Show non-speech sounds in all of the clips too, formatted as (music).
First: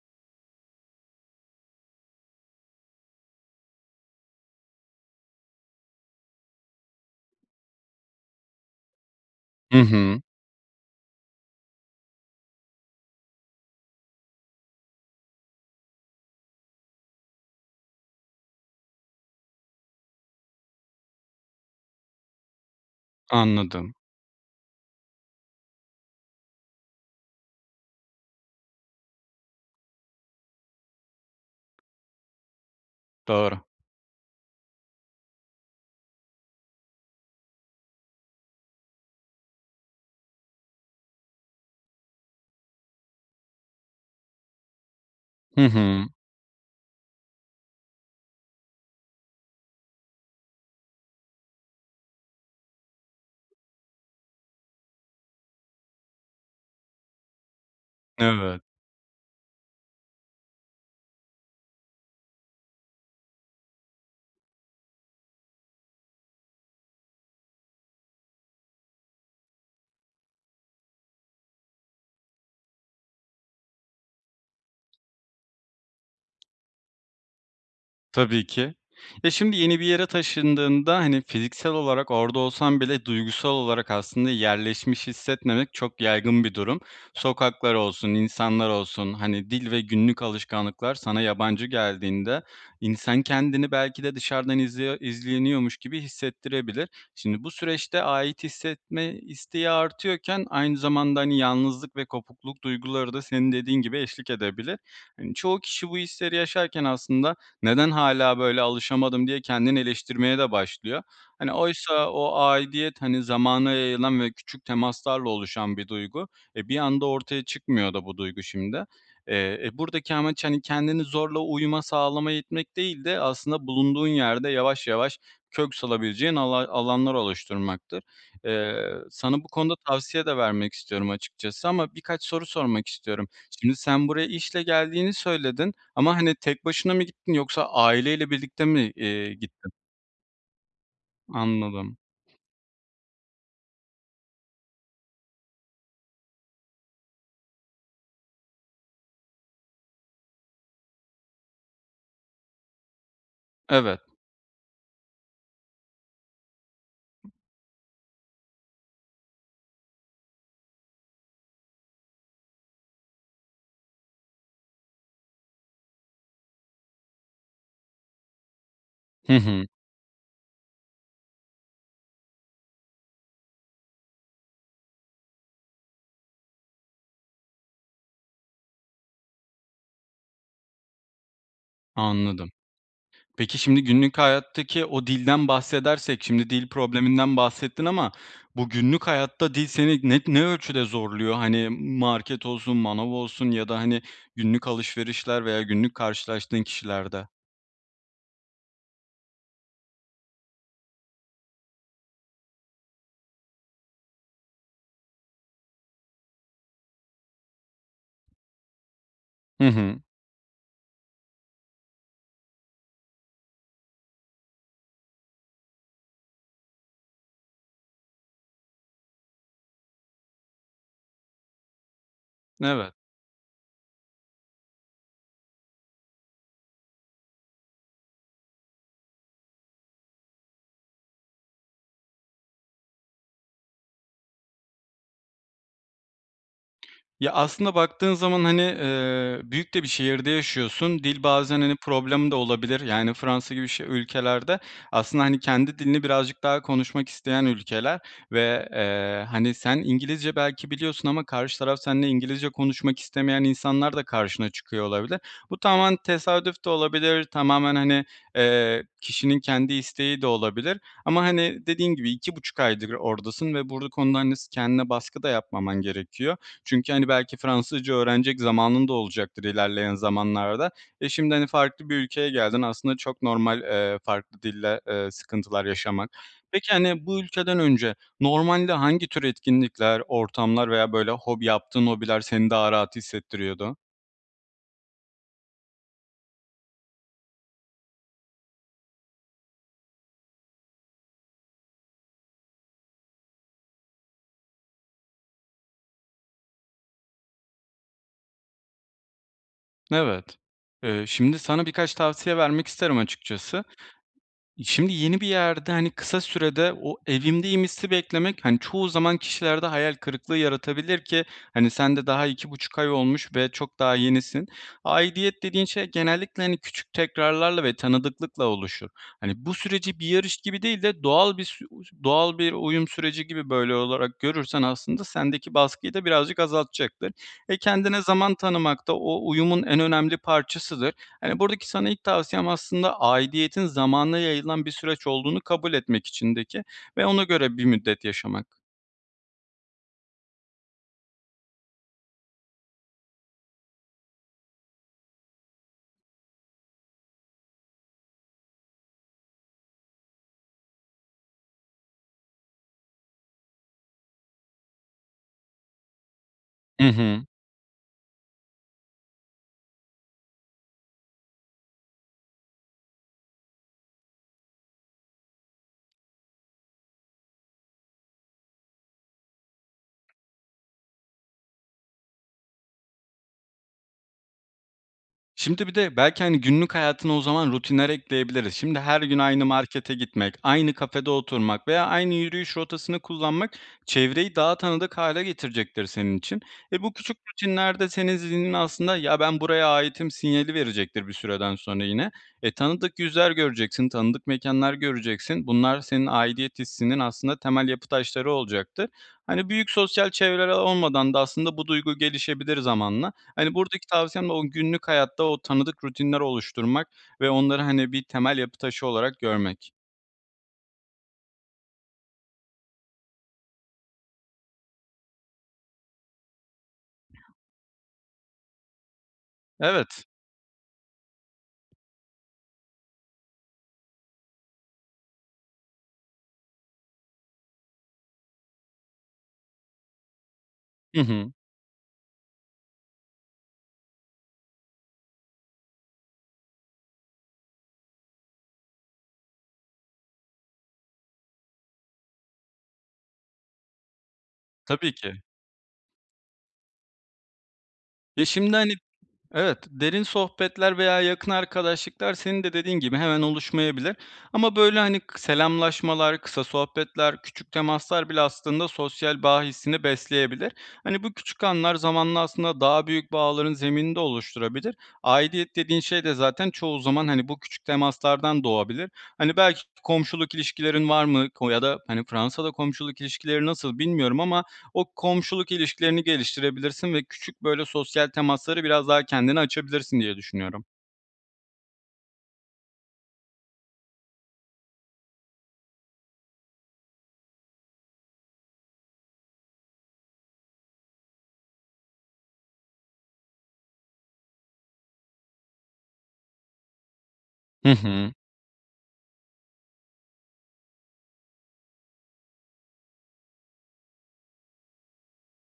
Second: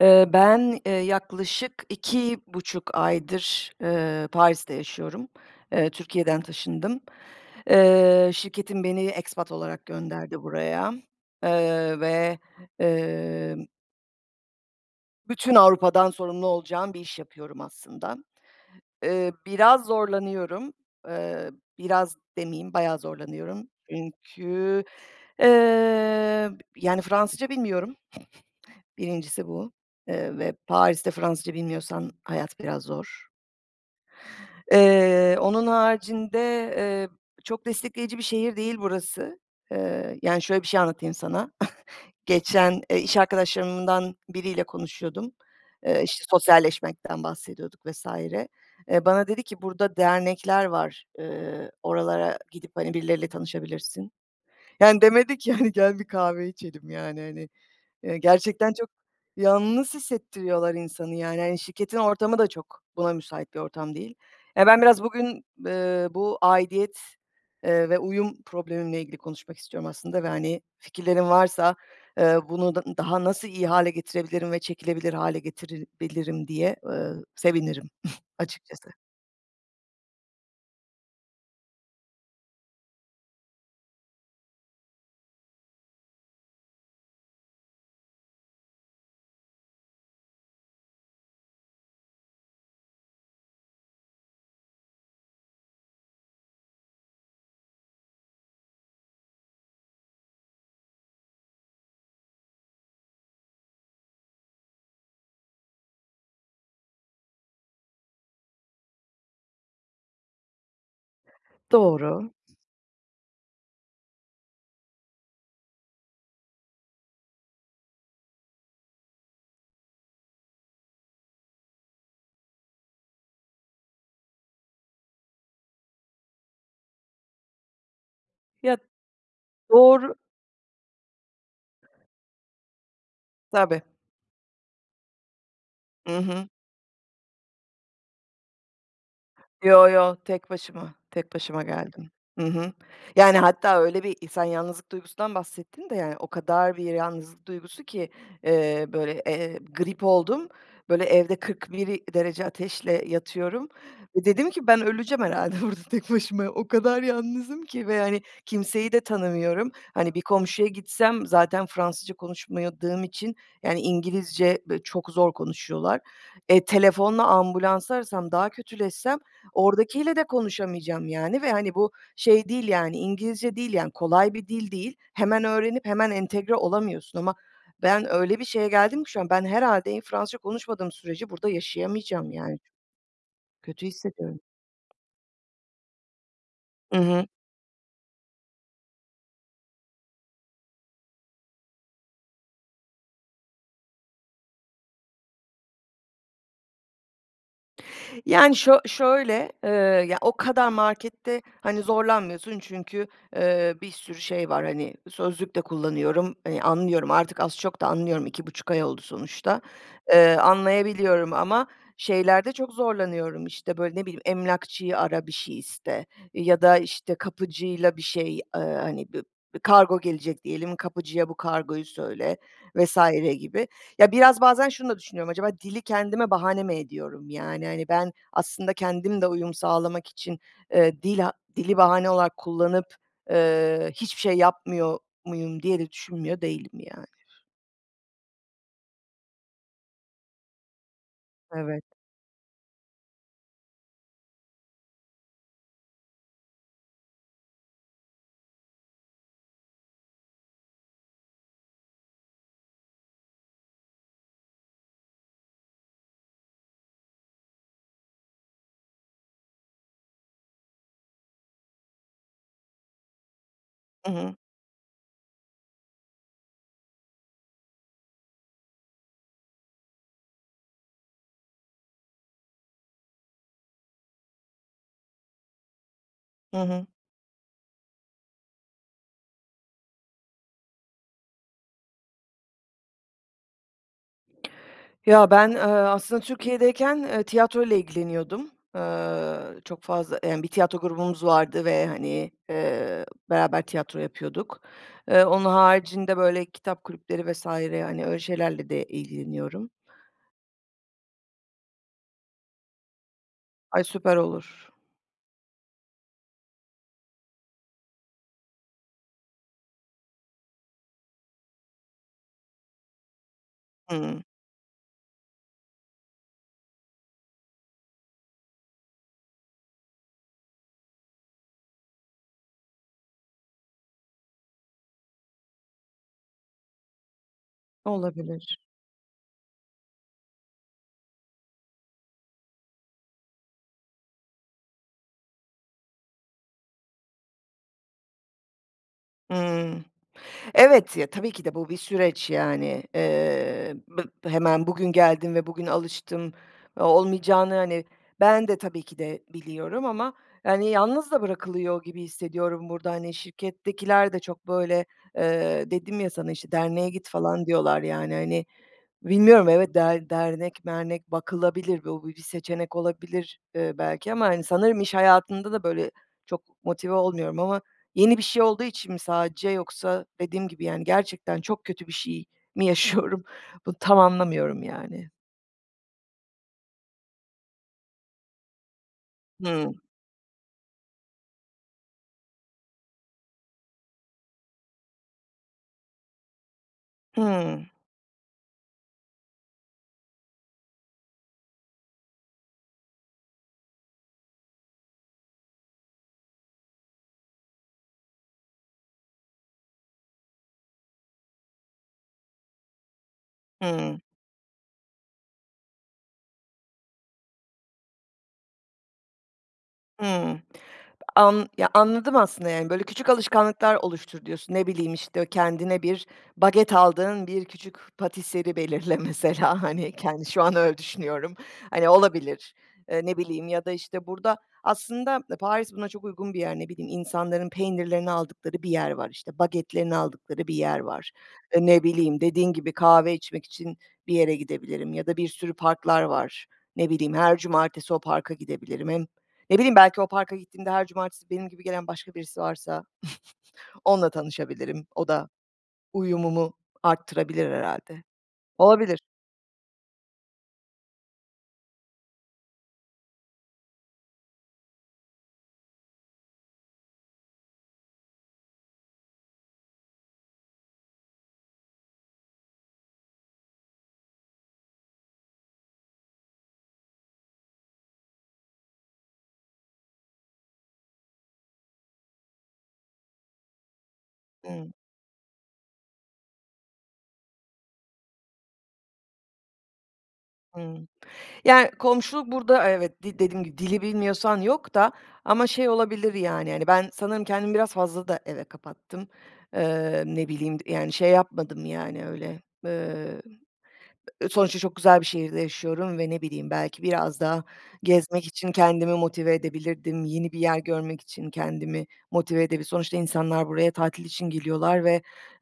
Eee, ben, eee, yaklaşık 2,5 aydır, ııı, Paris'te yaşıyorum. Eee, Türkiye'den taşındım. Eee, şirketim beni expat Hı olarak hı. gönderdi buraya, ııı, ve, ımm bütün Avrupa'dan sorumlu olacağım bir iş yapıyorum aslında. Eee, biraz zorlanıyorum, eee, biraz demeyeyim bayağı zorlanıyorum, Anladım. çünkü, eee, b b yani Fransızca bilmiyorum, (snorts) 1.'si bu, eee, ve Paris'te Fransızca bilmiyorsan hayat biraz zor. Doğru. Eee, onun haricinde, eee, çok destekleyici bir şehir değil burası, eee, yani şöyle bir şey anlatayım sana: (chuckles) Geçen, eee, iş arkadaşlarımdan biriyle konuşuyordum, Hı eee, hı. işte sosyalleşmekten bahsediyorduk vs. Eee, bana dedi ki burada dernekler var, ııı, oralara gidip, hani, birileriyle tanışabilirsin. Yani demedi ki, hani gel bir kahve içelim, yani, hani, eee, Evet. gerçekten çok yalnız hissettiriyorlar insanı, yani, hani, şirketin ortamı da çok buna müsait bir ortam değil. Ya, ben biraz bugün, eee, bu aidiyet, eee, ve uyum problemimle ilgili konuşmak istiyorum aslında ve, hani, fikirlerin varsa, eee, bunu d daha nasıl iyi hâle getirebilirim ve çekilebilir hâle getirebilirim diye, eee, sevinirim (chuckles) Tabii ki. açıkçası. Ya, şimdi yeni bir yere taşındığında, hani, fiziksel olarak orada olsan bile duygusal olarak aslında yerleşmiş hissetmemek çok yaygın bir durum. Sokaklar olsun, insanlar olsun, hani dil ve günlük alışkanlıklar sana yabancı geldiğinde, insan kendini belki de dışarıdan izliyo izleniyormuş gibi hissettirebilir. Şimdi, bu süreçte ait hissetme isteği artıyorken aynı zamanda, hani, yalnızlık ve kopukluk duyguları da senin dediğin gibi eşlik edebilir. Hani, çoğu kişi bu hisleri yaşarken aslında "Neden hâlâ böyle alışamadım?" diye kendini eleştirmeye de başlıyor. Hani, oysa Doğru. o aidiyet, hani, zamana yayılan ve küçük temaslarla oluşan bir duygu. E, bir anda ortaya çıkmıyor da bu duygu şimdi. Eee, e, buradaki amaç, hani, kendini zorla uyuma sağlamaya itmek değil de aslında bulunduğun yerde yavaş yavaş kök salabileceğin alay alanlar oluşturmaktır. Ya Eee, sana bu konuda Doğru. tavsiye de vermek istiyorum açıkçası ama birkaç soru sormak istiyorum. Şimdi Tabii. sen buraya işle geldiğini söyledin I ama, hani, hı. tek başına mı gittin, yoksa aileyle birlikte mi, eee, gittin? Yo yo, tek başıma, tek başıma Anladım. geldim. Hı hı. Yani, hatta öyle bir i sen yalnızlık duygusundan bahsettin de, yani, o kadar bir yalnızlık duygusu ki, eee, böyle, eee, grip oldum, böyle, evde 41 derece ateşle yatıyorum Evet. ve dedim ki ben öleceğim herhâlde burada tek başıma o kadar yalnızım ki ve hani kimseyi de tanımıyorum, hani, bir komşuya gitsem zaten Fransızca konuşamadığım için, yani, İngilizce böyle çok zor konuşuyorlar. E, telefonla ambulansı arasam, daha kötüleşsem Hı hı. oradakiyle de konuşamayacağım, yani, ve, hani, bu şey değil, yani, İngilizce değil, yani, kolay bir dil değil, hemen öğrenip hemen entegre olamıyorsun ama ben öyle bir şeye geldim ki şu an, ben herhâlde iyi Fransızca konuşmadığım sürece burada yaşayamayacağım Anladım. yani Peki, şimdi kötü günlük hissediyorum. hayattaki o dilden bahsedersek, şimdi dil I hı. probleminden bahsettin ama bu günlük hayatta dil seni ne, ne ölçüde zorluyor? Hani, market olsun, manav olsun ya da, hani, günlük alışverişler veya günlük karşılaştığın kişilerde? Yani, şö şöyle, ııı, ya o kadar markette, hani, zorlanmıyorsun çünkü, eee, bir sürü şey var, hani, sözlük de kullanıyorum, eee, anlıyorum, artık az çok da anlıyorum. 2,5 ay oldu sonuçta. Hı hı. Eee, anlayabiliyorum ama şeylerde çok zorlanıyorum. İşte, böyle, ne bileyim? Emlakçıyı ara, bir şey iste ya da işte kapıcıyla bir şey. Eee, hani, b b kargo gelecek diyelim, kapıcıya bu kargoyu söyle Evet. vs. gibi. Ya, biraz bazen şunu da düşünüyorum. Acaba dili kendime bahane mi ediyorum? Yani, hani, ben aslında kendim de uyum sağlamak için, eee, dila dili bahane olarak kullanıp, eee, hiçbir şey yapmıyor muyum diye de düşünmüyor değilim yani. Ya, aslında baktığın zaman, hani, eee, büyük de bir şehirde yaşıyorsun. Dil bazen, hani, Evet. problem de olabilir, yani, Fransa gibi ş ülkelerde aslında, hani, kendi dilini birazcık daha konuşmak isteyen ülkeler ve, eee, hani, sen İngilizce belki biliyorsun ama karşı taraf seninle İngilizce konuşmak istemeyen insanlar da karşına çıkıyor olabilir. Bu tamamen tesadüf de olabilir, tamamen, hani, eee, kişinin kendi isteği de olabilir ama, hani, dediğin gibi 2,5 aydır oradasın ve bur Hı konu da, hı. hani, s kendine baskı da yapmaman gerekiyor. Çünkü, hani, belki Fransızca öğrenecek zamanın da olacaktır ilerleyen zamanlarda ve şimdi, hani, farklı bir ülkeye geldin. Aslında çok normal, eee, farklı dille, eee, sıkıntılar yaşaman. Hı Peki, hı. hani, bu ülkeden önce normalde hangi tür etkinlikler, ortamlar veya, böyle, hobi yaptığın hobiler seni daha rahat hissettiriyordu? Ya ben, ııı, aslında Türkiye'deyken, ııı, tiyatroyla ilgileniyordum, eee, çok fazla, emm, bir tiyatro grubumuz vardı ve, hani, eee, beraber tiyatro yapıyorduk. Eee, onun haricinde böyle kitap kulüpleri vs. hani, öyle şeylerle de ilgileniyorum. Evet. Eee, şimdi sana birkaç tavsiye vermek isterim açıkçası. Ay, süper olur. Şimdi yeni bir yerde, hani, kısa sürede o evimdeyim hissi beklemek, hani, çoğu zaman kişilerde hayal kırıklığı yaratabilir ki, hani, sen de daha 2,5 ay olmuş ve çok daha Hıı. yenisin. Aidiyet dediğin şey genellikle, hani, küçük tekrarlarla ve tanıdıklıkla oluşur. Hani, bu süreci bir yarış gibi değil de doğal bir sü (unintelligible) doğal bir uyum süreci gibi, böyle, olarak görürsen aslında sendeki baskıyı da birazcık azaltacaktır ve kendine zaman Olabilir. tanımak da o uyumun en önemli parçasıdır. Hani, buradaki sana ilk tavsiyem aslında aidiyetin zamana yayılan bir süreç olduğunu kabul etmek içindeki ve ona göre bir müddet yaşamak. Hıı. Evet, ya, tabii ki de bu bir süreç yani. Iıı, bı hemen bugün geldim ve bugün alıştım o olmayacağını, hani, ben de tabii ki de biliyorum ama, hani, yalnız da bırakılıyor gibi hissediyorum burada, hani, şirkettekiler de çok böyle, ııı, dedim ya sana işte Hı derneğe git hı. falan diyorlar, yani, hani, bilmiyorum evet, der dernek mernek bakılabilir, bu bi bir seçenek olabilir, ııı, belki. Ama, hani, sanırım iş hayatında da böyle çok motive olmuyorum. Ama yeni bir şey olduğu için mi sadece yoksa dediğim gibi yani, gerçekten çok kötü bir şey mi yaşıyorum? Bunu tam anlamıyorum, yani. Şimdi bir de, belki, hani, günlük hayatına o zaman rutinler ekleyebiliriz. Şimdi, her gün aynı Hıı. markete gitmek, aynı kafede oturmak veya aynı yürüyüş rotasını kullanmak, çevreyi daha tanıdık hâle getirecektir senin için. E, bu küçük Hıı. rutinler de senin zihninin aslında, “Ya ben buraya aitim“ sinyali verecektir bir süreden sonra yine. E, tanıdık yüzler göreceksin, tanıdık mekânlar göreceksin. Bunlar, senin aidiyet hissinin aslında temel yapı taşları olacaktır. Hani, büyük sosyal çevreler olmadan da aslında bu duygu gelişebilir zamanla. Hani, buradaki Hıı. tavsiyem de o günlük hayatta, o tanıdık rutinler oluşturmak ve onları, hani, bir temel yapı taşı olarak görmek. Hıı. An Ya, anladım aslında, yani, böyle, küçük alışkanlıklar oluştur, diyorsun, ne bileyim, işte, kendine bir baget aldığın, bir küçük pâtisserie belirle mesela, hani, Evet. kendi şu an öyle düşünüyorum. Hani olabilir, eee, ne bileyim ya da işte burada aslında Paris buna çok uygun bir yer. Ne bileyim, insanların peynirlerini aldıkları bir yer var, işte bagetlerini aldıkları bir yer Hı var. hı. E, ne bileyim, dediğin gibi kahve içmek için bir yere gidebilirim ya da bir sürü parklar var. Ne bileyim, her cumartesi o parka gidebilirim. Hem ne bileyim belki o parka gittiğimde her cumartesi benim gibi gelen başka birisi varsa (snorts) onunla tanışabilirim, Tabii o ki. da uyumumu arttırabilir herhâlde. Ya şimdi, hani Olabilir. Evet, derin sohbetler veya yakın arkadaşlıklar senin de dediğin gibi hemen oluşmayabilir. Ama, böyle, hani, k selamlaşmalar, kısa sohbetler, küçük temaslar bile aslında sosyal bağ hissini besleyebilir. Hani, bu küçük anlar, zamanla aslında daha büyük bağların zeminini de oluşturabilir. Aidiyet dediğin şey de zaten çoğu zaman, hani, bu küçük temaslardan doğabilir. Hani, belki komşuluk ilişkilerin var mı ko ya da, hani, Fransa'da komşuluk ilişkileri nasıl bilmiyorum ama Hıı. o komşuluk ilişkilerini geliştirebilirsin ve küçük, böyle, sosyal temaslara biraz daha kendine açabilirsin diye düşünüyorum. Hıı. Yani, komşuluk burada, evet, de dediğim gibi dili bilmiyorsan yok da. Ama şey olabilir, yani, hani, ben, sanırım kendimi biraz fazla da eve kapattım. Eee, ne bileyim, yani, şey yapmadım, yani, öyle. Eee, sonuçta çok güzel bir şehirde yaşıyorum ve ne bileyim, belki biraz daha Hı hı. gezmek için kendimi motive edebilirdim, yeni bir yer görmek için kendimi motive edebi Sonuçta insanlar buraya tatil için geliyorlar ve,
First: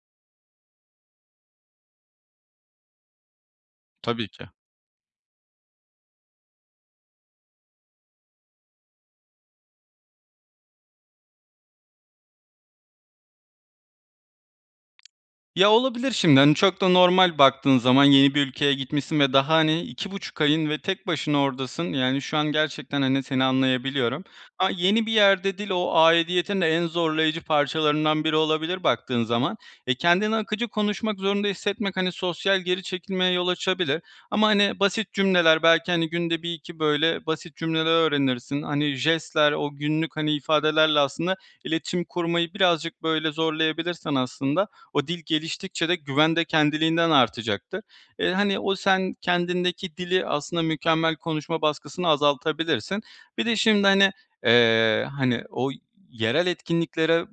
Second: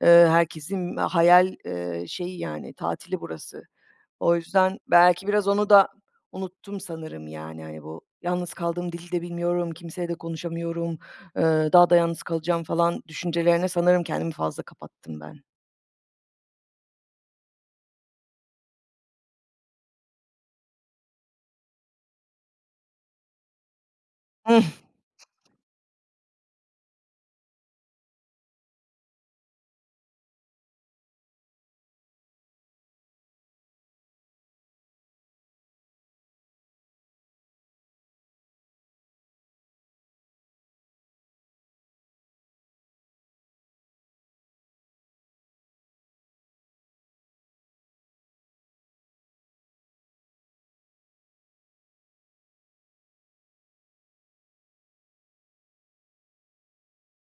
eee, herkesin hayal, eee, şeyi, yani, tatili burası. Tabii O ki. yüzden, belki biraz onu da unuttum sanırım, yani, hani, bu yalnız kaldım, dili de bilmiyorum, kimseyle de konuşamıyorum, eee, daha da yalnız kalacağım, falan, düşüncelerine sanırım kendimi fazla kapattım ben. Ya, olabilir şimdi, hani, çok da normal baktığın zaman, yeni bir ülkeye gitmişsin ve daha, hani, 2,5 ayın ve tek başına oradasın, yani, şu an gerçekten, hani, seni anlayabiliyorum. A (chuckles) yeni bir yerde dil, o aidiyetin de en zorlayıcı parçalarından biri olabilir baktığın zaman. Eee, kendini akıcı konuşmak zorunda hissetmek, hani, sosyal geri çekilmeye yol açabilir ama, hani, basit cümleler belki, hani, günde 1-2, böyle, basit cümleler öğrenirsin, hani, jestler, o günlük, hani, ifadelerle, aslında, iletişim kurmayı birazcık böyle zorlayabilirsen, aslında, o dil geliştikçe de güven de kendiliğinden artacaktır. Eee, hani, o sen kendindeki dili, aslında, mükemmel konuşma baskısını azaltabilirsin. Bir de şimdi, hani, eee, hani, o yerel etkinliklere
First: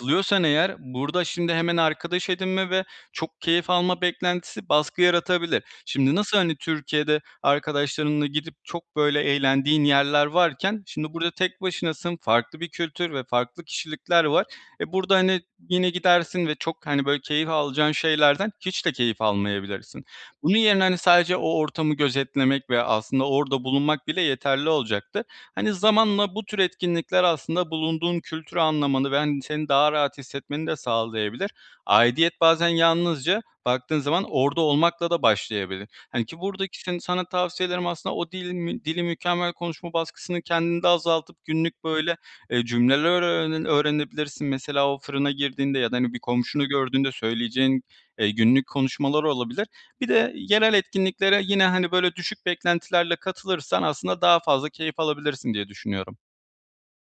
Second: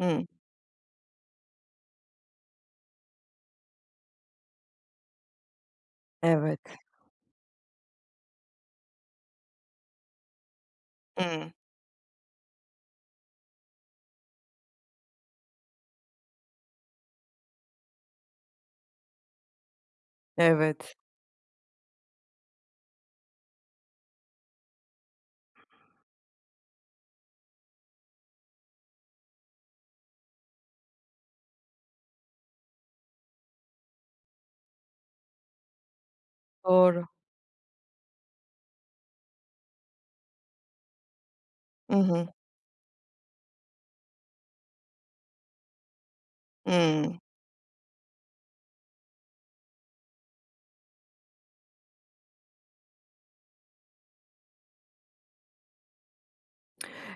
Hıı. eğer burada, şimdi, hemen arkadaş edinme ve çok keyif alma beklentisi baskı yaratabilir. Şimdi nasıl, hani, Evet. Türkiye'de arkadaşlarınla gidip çok, böyle, eğlendiğin yerler varken şimdi burada Hıı. tek başınasın, farklı bir kültür ve farklı kişilikler var. E, burada, hani, yine gidersin ve çok, hani, böyle, keyif alacağın şeylerden hiç de keyif almayabilirsin. Bunun yerine, Evet. hani, sadece o ortamı gözetlemek ve aslında orada bulunmak bile yeterli olacaktır. Hani, zamanla bu tür etkinlikler aslında bulunduğun kültürü anlamanı ve, hani, seni daha rahat hissetmeni de sağlayabilir. Aidiyet bazen yalnızca, baktığın zaman, orada olmakla da başlayabilir. Hani, ki buradaki sen Doğru. sana tavsiyelerim aslında o dili mi dili mükemmel konuşma baskısını kendinde azaltıp günlük I böyle, hı. eee, cümleler öğrene öğrenebilirsin. Mesela, o fırına girdiğinde ya da, hani, bir komşunu gördüğünde Hıı. söyleyeceğin, eee, günlük konuşmalar olabilir. Bir de yerel etkinliklere yine, hani, böyle, düşük beklentilerle katılırsan aslında daha fazla keyif alabilirsin diye düşünüyorum.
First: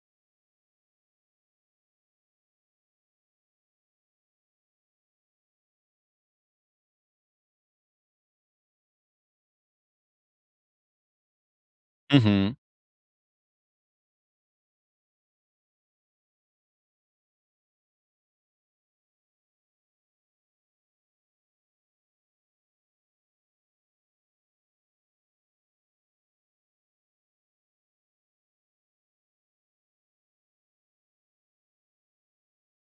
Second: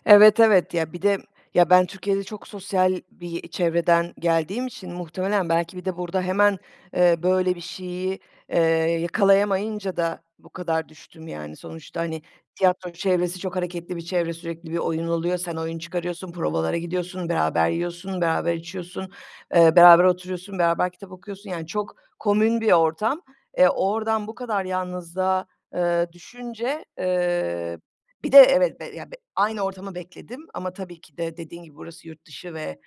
Evet, evet. Ya, bir de, ya, ben Türkiye'de çok sosyal bir çevreden geldiğim için muhtemelen belki bir de burada hemen, eee, böyle bir şeyi, eee, yakalayamayınca da bu kadar düştüm, yani, sonuçta, Hı hani, hı. tiyatro çevresi çok hareketli bir çevre; sürekli bir oyun oluyor, sen oyun çıkarıyorsun, provalara gidiyorsun, beraber yiyorsun, beraber içiyorsun, eee, beraber oturuyorsun, beraber kitap okuyorsun, yani, çok komün bir ortam. E, oradan bu kadar yalnızlığa, eee, düşünce, eee, bir de evet, b ya, b aynı ortamı bekledim ama tabii ki de dediğin gibi burası yurt dışı ve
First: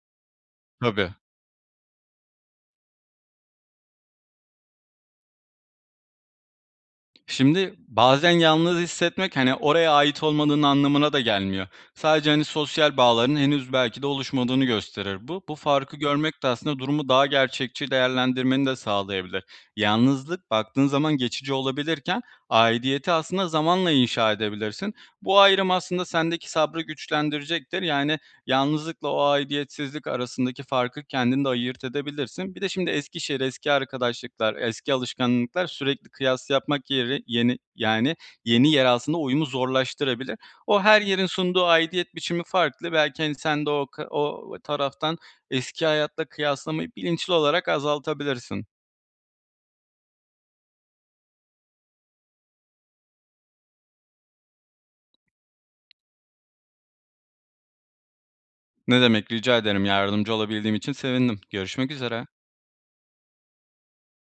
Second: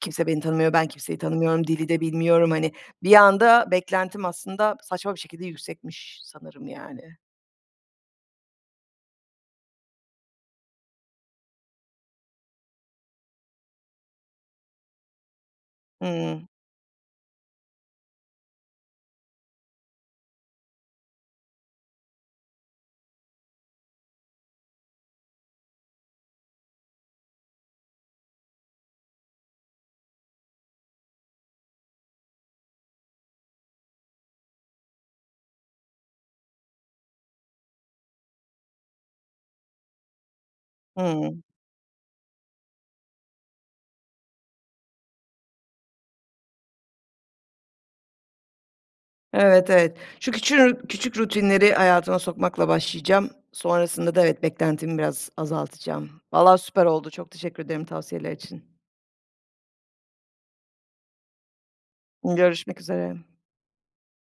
kimse beni tanımıyor, ben Tabii. kimseyi tanımıyorum, dili de bilmiyorum, hani, bir anda beklentim aslında saçma bir şekilde yüksekmiş sanırım yani. Şimdi, bazen yalnız hissetmek, hani, oraya ait olmanın anlamına da gelmiyor. Sadece, hani, sosyal bağlarının henüz belki de oluşmadığını gösterir bu. Bu farkı görmek de Hıı. aslında durumu daha gerçekçi değerlendirmeni de sağlayabilir. Yalnızlık, baktığın zaman geçici olabilirken aidiyeti aslında zamanla inşa edebilirsin. Bu ayrım aslında sendeki sabrı güçlendirecektir, yani, yalnızlıkla o aidiyetsizlik arasındaki farkı kendin de ayırt edebilirsin. Bir de şimdi eski şehir, eski arkadaşlıklar, eski alışkanlıklar sürekli kıyas yapmak yeri yeni, yani, yeni yer aslında uyumu zorlaştırabilir. O her yerin Hıı. sunduğu aidiyet biçimi farklı, belki, hani, sen de o k o taraftan eski hayatla kıyaslamayı bilinçli olarak azaltabilirsin. Evet, evet. Şu küçü küçük rutinleri hayatıma sokmakla başlayacağım, sonrasında da evet, beklentimi biraz azaltacağım. Vallahi süper oldu, çok teşekkür ederim tavsiyeler için. Ne demek rica ederim, yardımcı olabildiğim için sevindim. Görüşmek üzere. Görüşmek üzere.